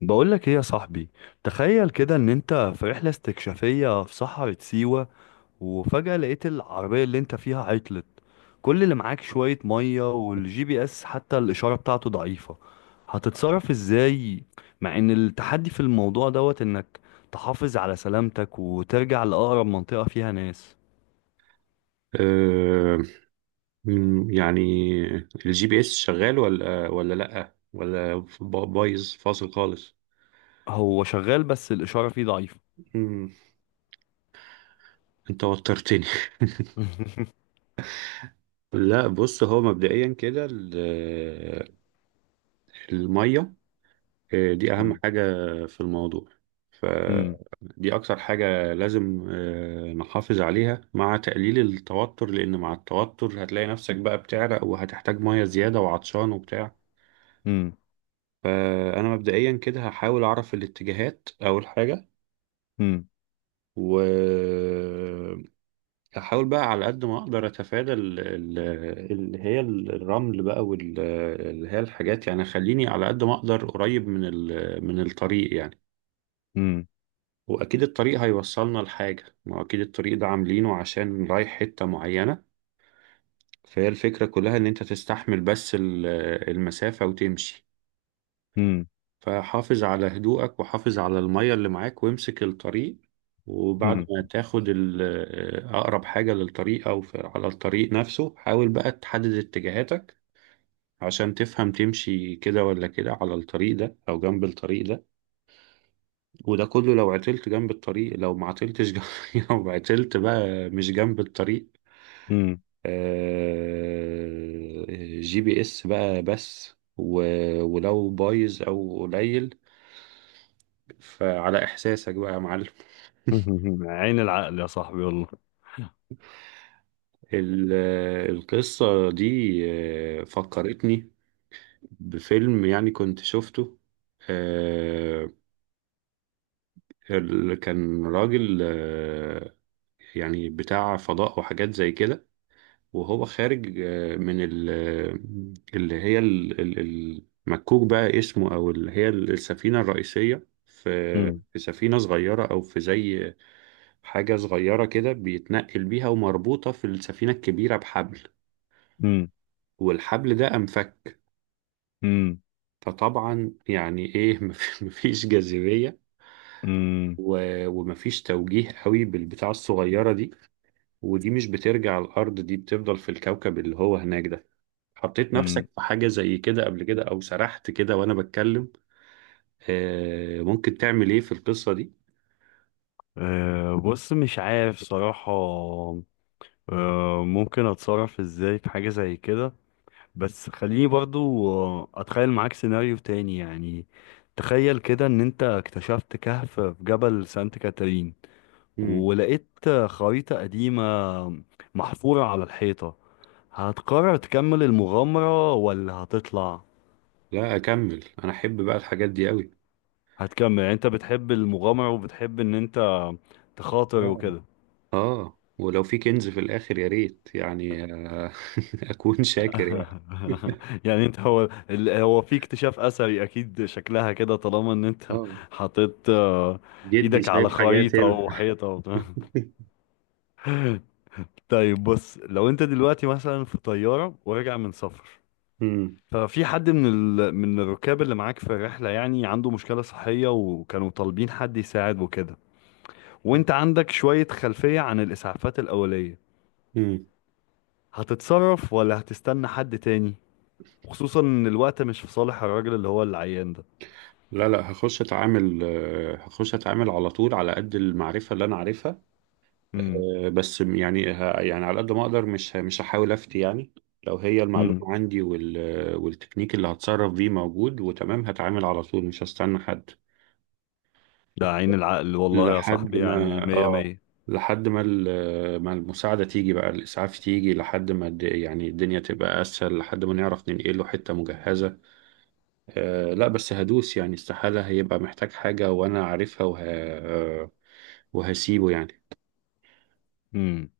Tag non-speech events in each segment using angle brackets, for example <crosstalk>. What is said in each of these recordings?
بقول لك ايه يا صاحبي؟ تخيل كده ان انت في رحلة استكشافية في صحراء سيوة، وفجأة لقيت العربية اللي انت فيها عطلت. كل اللي معاك شوية مية والجي بي اس حتى الإشارة بتاعته ضعيفة. هتتصرف ازاي؟ مع ان التحدي في الموضوع دوت انك تحافظ على سلامتك وترجع لأقرب منطقة فيها ناس. أه. يعني الجي بي اس شغال ولا لأ ولا بايظ فاصل خالص. هو شغال بس الإشارة فيه ضعيفة. مم، انت وترتني. <laughs> <laughs> لا، بص، هو مبدئيا كده المية، دي أهم مم. حاجة في الموضوع. مم. فدي أكتر حاجة لازم نحافظ عليها، مع تقليل التوتر، لأن مع التوتر هتلاقي نفسك بقى بتعرق وهتحتاج مية زيادة وعطشان وبتاع. مم. فأنا مبدئيا كده هحاول أعرف الاتجاهات أول حاجة، وهحاول بقى على قد ما أقدر أتفادى اللي هي الرمل بقى، واللي هي الحاجات، يعني خليني على قد ما أقدر قريب من الطريق يعني. مم. وأكيد الطريق هيوصلنا لحاجة، ما هو أكيد الطريق ده عاملينه عشان رايح حتة معينة. فهي الفكرة كلها إن أنت تستحمل بس المسافة وتمشي. مم. فحافظ على هدوءك، وحافظ على المية اللي معاك، وامسك الطريق. وبعد مم. ما تاخد أقرب حاجة للطريق أو على الطريق نفسه، حاول بقى تحدد اتجاهاتك عشان تفهم تمشي كده ولا كده، على الطريق ده أو جنب الطريق ده. وده كله لو عطلت جنب الطريق، لو ما عطلتش جنب. <laughs> لو عطلت بقى مش جنب الطريق، مم. آه، جي بي اس بقى، بس ولو بايظ أو قليل فعلى إحساسك بقى يا معلم. <laughs> عين العقل يا صاحبي والله. ال- القصة دي فكرتني بفيلم يعني كنت شفته. آه، كان راجل، يعني بتاع فضاء وحاجات زي كده، وهو خارج اللي هي المكوك بقى اسمه، أو اللي هي السفينة الرئيسية، في مم. في سفينة صغيرة أو في زي حاجة صغيرة كده بيتنقل بيها، ومربوطة في السفينة الكبيرة بحبل، مم. والحبل ده أنفك. مم. فطبعا يعني ايه <laughs> مفيش جاذبية، مم. ومفيش توجيه قوي بالبتاعة الصغيرة دي، ودي مش بترجع الأرض، دي بتفضل في الكوكب اللي هو هناك ده. حطيت مم. نفسك في حاجة زي كده قبل كده، أو سرحت كده وأنا بتكلم؟ ممكن تعمل إيه في القصة دي؟ أه. <laughs> بص مش عارف صراحة. أه، ممكن اتصرف ازاي في حاجة زي كده؟ بس خليني برضو اتخيل معاك سيناريو تاني يعني. تخيل كده ان انت اكتشفت كهف في جبل سانت كاترين، مم. ولقيت خريطة قديمة محفورة على الحيطة. هتقرر تكمل المغامرة ولا هتطلع؟ لا، أكمل، أنا أحب بقى الحاجات دي قوي. هتكمل، يعني انت بتحب المغامرة وبتحب ان انت تخاطر آه. وكده. ولو في كنز في الآخر يا ريت يعني. آه. <laughs> أكون شاكر يعني. <laughs> <laughs> يعني انت هو هو في اكتشاف اثري اكيد شكلها كده، طالما ان انت آه حطيت جدي ايدك على شايف حاجات خريطة هنا. وحيطة وبتاع. <laughs> طيب بص، لو انت دلوقتي مثلا في طيارة وراجع من سفر، <laughs> مم. ففي حد من الركاب اللي معاك في الرحلة يعني عنده مشكلة صحية وكانوا طالبين حد يساعد وكده، وانت عندك شوية خلفية عن الاسعافات الاولية. مم. هتتصرف ولا هتستنى حد تاني؟ خصوصا ان الوقت مش في صالح الراجل اللي هو العيان ده. لا لا، هخش اتعامل على طول، على قد المعرفة اللي انا عارفها. امم. بس يعني يعني على قد ما اقدر، مش هحاول افتي يعني. لو هي المعلومة امم. عندي والتكنيك اللي هتصرف بيه موجود وتمام، هتعامل على طول، مش هستنى حد. ده عين العقل والله يا لحد صاحبي، يعني ما مية اه مية. لحد ما ما المساعدة تيجي بقى، الإسعاف تيجي، لحد ما يعني الدنيا تبقى أسهل، لحد ما نعرف ننقله حتة مجهزة. لا، بس هدوس يعني، استحالة هيبقى محتاج حاجة وأنا عارفها وه... آه، وهسيبه يعني. امم.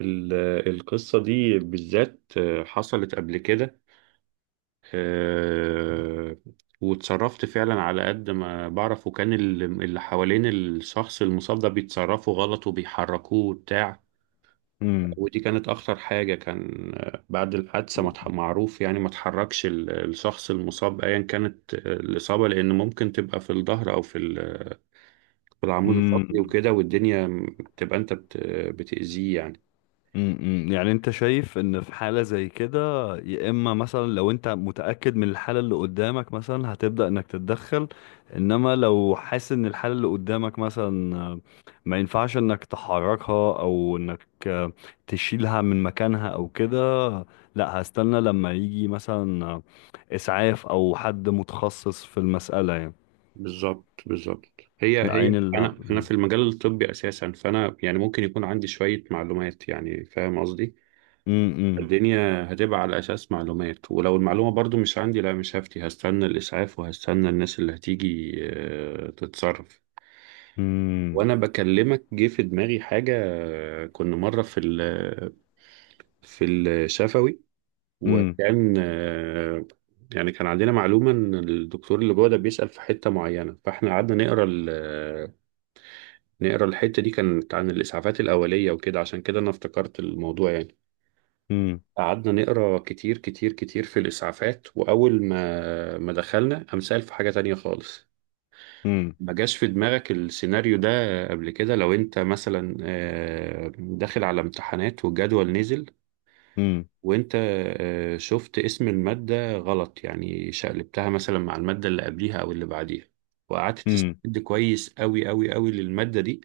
ال- القصة دي بالذات حصلت قبل كده. آه، واتصرفت فعلا على قد ما بعرف، وكان اللي حوالين الشخص المصاب ده بيتصرفوا غلط وبيحركوه وبتاع. امم. ودي كانت أخطر حاجة، كان بعد الحادثة ما اتح- معروف يعني ما تحركش الشخص المصاب أيا كانت الإصابة، لأن ممكن تبقى في الظهر أو في العمود الفقري امم. وكده، والدنيا بتبقى انت بتأذيه يعني. امم. يعني انت شايف ان في حالة زي كده، يا اما مثلا لو انت متأكد من الحالة اللي قدامك مثلا هتبدأ انك تتدخل، انما لو حاسس ان الحالة اللي قدامك مثلا ما ينفعش انك تحركها او انك تشيلها من مكانها او كده، لا هستنى لما يجي مثلا اسعاف او حد متخصص في المسألة يعني. بالظبط بالظبط. هي العين هي اللي. انا في المجال الطبي اساسا، فانا يعني ممكن يكون عندي شوية معلومات يعني، فاهم قصدي؟ امم. الدنيا هتبقى على اساس معلومات. ولو المعلومة برضو مش عندي، لا، مش هفتي، هستنى الاسعاف وهستنى الناس اللي هتيجي تتصرف. امم. وانا بكلمك جه في دماغي حاجة. كنا مرة في الشفوي، امم. وكان يعني كان عندنا معلومة إن الدكتور اللي جوه ده بيسأل في حتة معينة، فإحنا قعدنا نقرا الحتة دي، كانت عن الإسعافات الأولية وكده، عشان كده أنا افتكرت الموضوع يعني. امم. قعدنا نقرا كتير كتير كتير في الإسعافات، وأول ما دخلنا قام سأل في حاجة تانية خالص. امم. ما جاش في دماغك السيناريو ده قبل كده؟ لو أنت مثلا داخل على امتحانات والجدول نزل، وانت شفت اسم المادة غلط، يعني شقلبتها مثلا مع المادة اللي قبليها او اللي بعديها، وقعدت امم. تستند كويس قوي قوي قوي للمادة دي،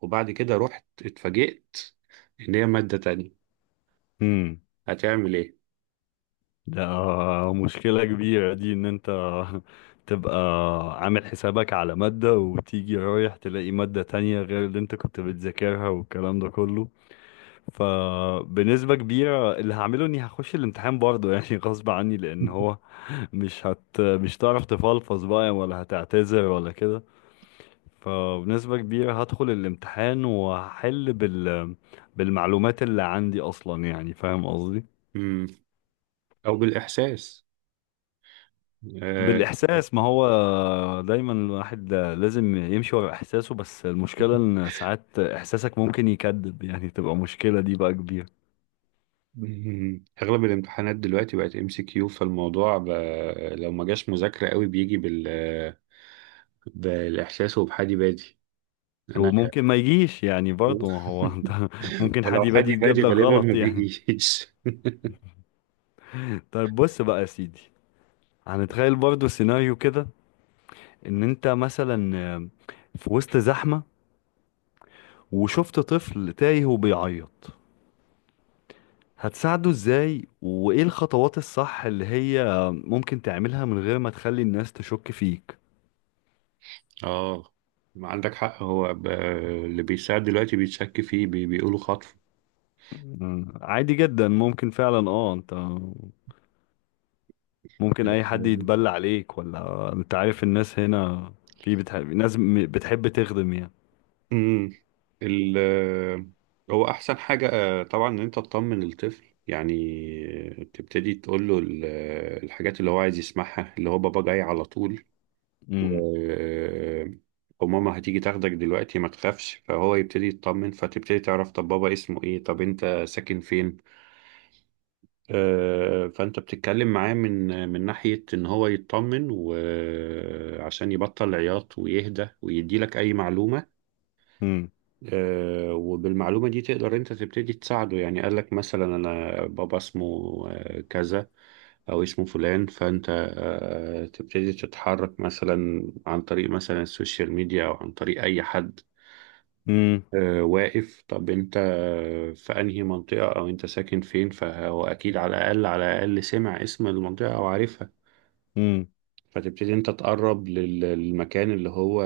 وبعد كده رحت اتفاجئت ان هي مادة تانية، امم. هتعمل ايه؟ ده مشكلة كبيرة دي ان انت <laughs> تبقى عامل حسابك على مادة وتيجي رايح تلاقي مادة تانية غير اللي انت كنت بتذاكرها والكلام ده كله. فبنسبة كبيرة اللي هعمله اني هخش الامتحان برضه، <laughs> يعني غصب عني، لان هو <laughs> مش هتعرف تفلفظ بقى ولا هتعتذر ولا كده. فبنسبة كبيرة هدخل الامتحان وهحل بالمعلومات اللي عندي اصلا، يعني فاهم قصدي. مم. او بالاحساس. آه، بالإحساس، ما هو دايما الواحد لازم يمشي ورا إحساسه، بس المشكلة <laughs> إن ساعات إحساسك ممكن يكذب، يعني تبقى مشكلة دي بقى كبيرة. مم. اغلب الامتحانات دلوقتي بقت ام سي كيو، فالموضوع لو ما جاش مذاكرة قوي بيجي بالاحساس وبحادي بادي انا. وممكن ما يجيش يعني برضه ما هو، <laughs> أنت <laughs> ممكن حد ولو حد يبادي يتجاب يبادي لك غالبا غلط ما يعني. بيجيش. طيب بص بقى يا سيدي، هنتخيل برضه سيناريو كده. إن أنت مثلا في وسط زحمة وشفت طفل تايه وبيعيط، هتساعده ازاي وايه الخطوات الصح اللي هي ممكن تعملها من غير ما تخلي الناس تشك فيك؟ <laughs> اه ما عندك حق. هو اللي بيساعد دلوقتي بيتشك فيه، بيقولوا خطف. مم. عادي جدا، ممكن فعلا اه انت ممكن اي حد يتبلى عليك، ولا انت عارف الناس هنا في بتحب ناس بتحب تخدم يعني. امم ال... هو احسن حاجة طبعا ان انت تطمن الطفل يعني. تبتدي تقول له الحاجات اللي هو عايز يسمعها، اللي هو بابا جاي على طول، مم. و... وماما هتيجي تاخدك دلوقتي ما تخافش، فهو يبتدي يطمن، فتبتدي تعرف طب بابا اسمه ايه، طب انت ساكن فين. فانت بتتكلم معاه من ناحية ان هو يطمن وعشان يبطل عياط ويهدى ويدي لك اي معلومة. مم. وبالمعلومة دي تقدر انت تبتدي تساعده، يعني قال لك مثلا انا بابا اسمه كذا، او اسمه فلان، فانت تبتدي تتحرك مثلا عن طريق مثلا السوشيال ميديا، او عن طريق اي حد مم. واقف، طب انت في انهي منطقة او انت ساكن فين، فهو اكيد على الاقل على الاقل سمع اسم المنطقة او عارفها. مم. فتبتدي انت تقرب للمكان اللي هو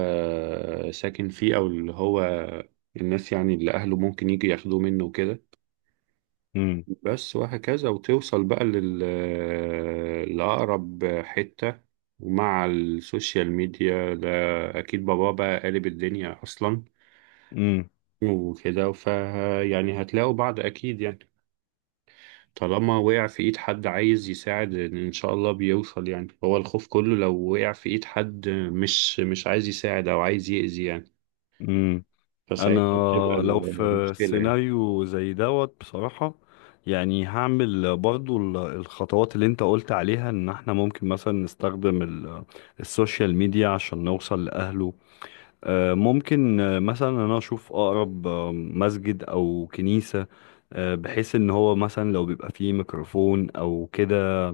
ساكن فيه، او اللي هو الناس يعني اللي اهله ممكن يجي ياخدوه منه وكده، مم. بس. وهكذا وتوصل بقى لأقرب حتة. ومع السوشيال ميديا ده اكيد بابا بقى قالب الدنيا اصلا مم. وكده، ف يعني هتلاقوا بعض اكيد يعني. طالما وقع في ايد حد عايز يساعد ان شاء الله بيوصل يعني، هو الخوف كله لو وقع في ايد حد مش عايز يساعد او عايز يأذي يعني. مم. انا فساعتها بتبقى لو في المشكلة يعني. سيناريو زي دوت بصراحة، يعني هعمل برضو الخطوات اللي انت قلت عليها ان احنا ممكن مثلا نستخدم السوشيال ميديا عشان نوصل لأهله. ممكن مثلا انا اشوف اقرب مسجد او كنيسة، بحيث ان هو مثلا لو بيبقى فيه ميكروفون او كده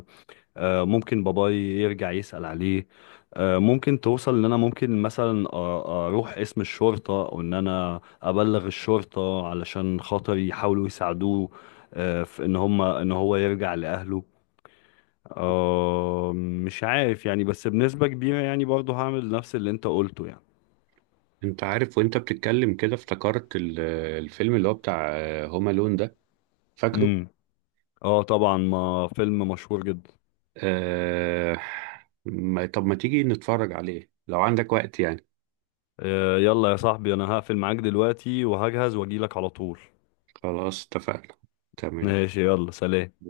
ممكن باباي يرجع يسأل عليه. ممكن توصل ان انا ممكن مثلا اروح اسم الشرطة او ان انا ابلغ الشرطة علشان خاطر يحاولوا يساعدوه، في ان هم ان هو يرجع لأهله. مش عارف يعني، بس بنسبة كبيرة يعني برضه هعمل نفس اللي انت قلته. انت عارف، وانت بتتكلم كده افتكرت الفيلم اللي هو بتاع هوم الون ده، فاكره؟ يعني اه طبعا، ما فيلم مشهور جدا. آه... ما... طب ما تيجي نتفرج عليه لو عندك وقت يعني. يلا يا صاحبي انا هقفل معاك دلوقتي وهجهز واجيلك على طول. خلاص، اتفقنا. تمام. ماشي، يلا سلام.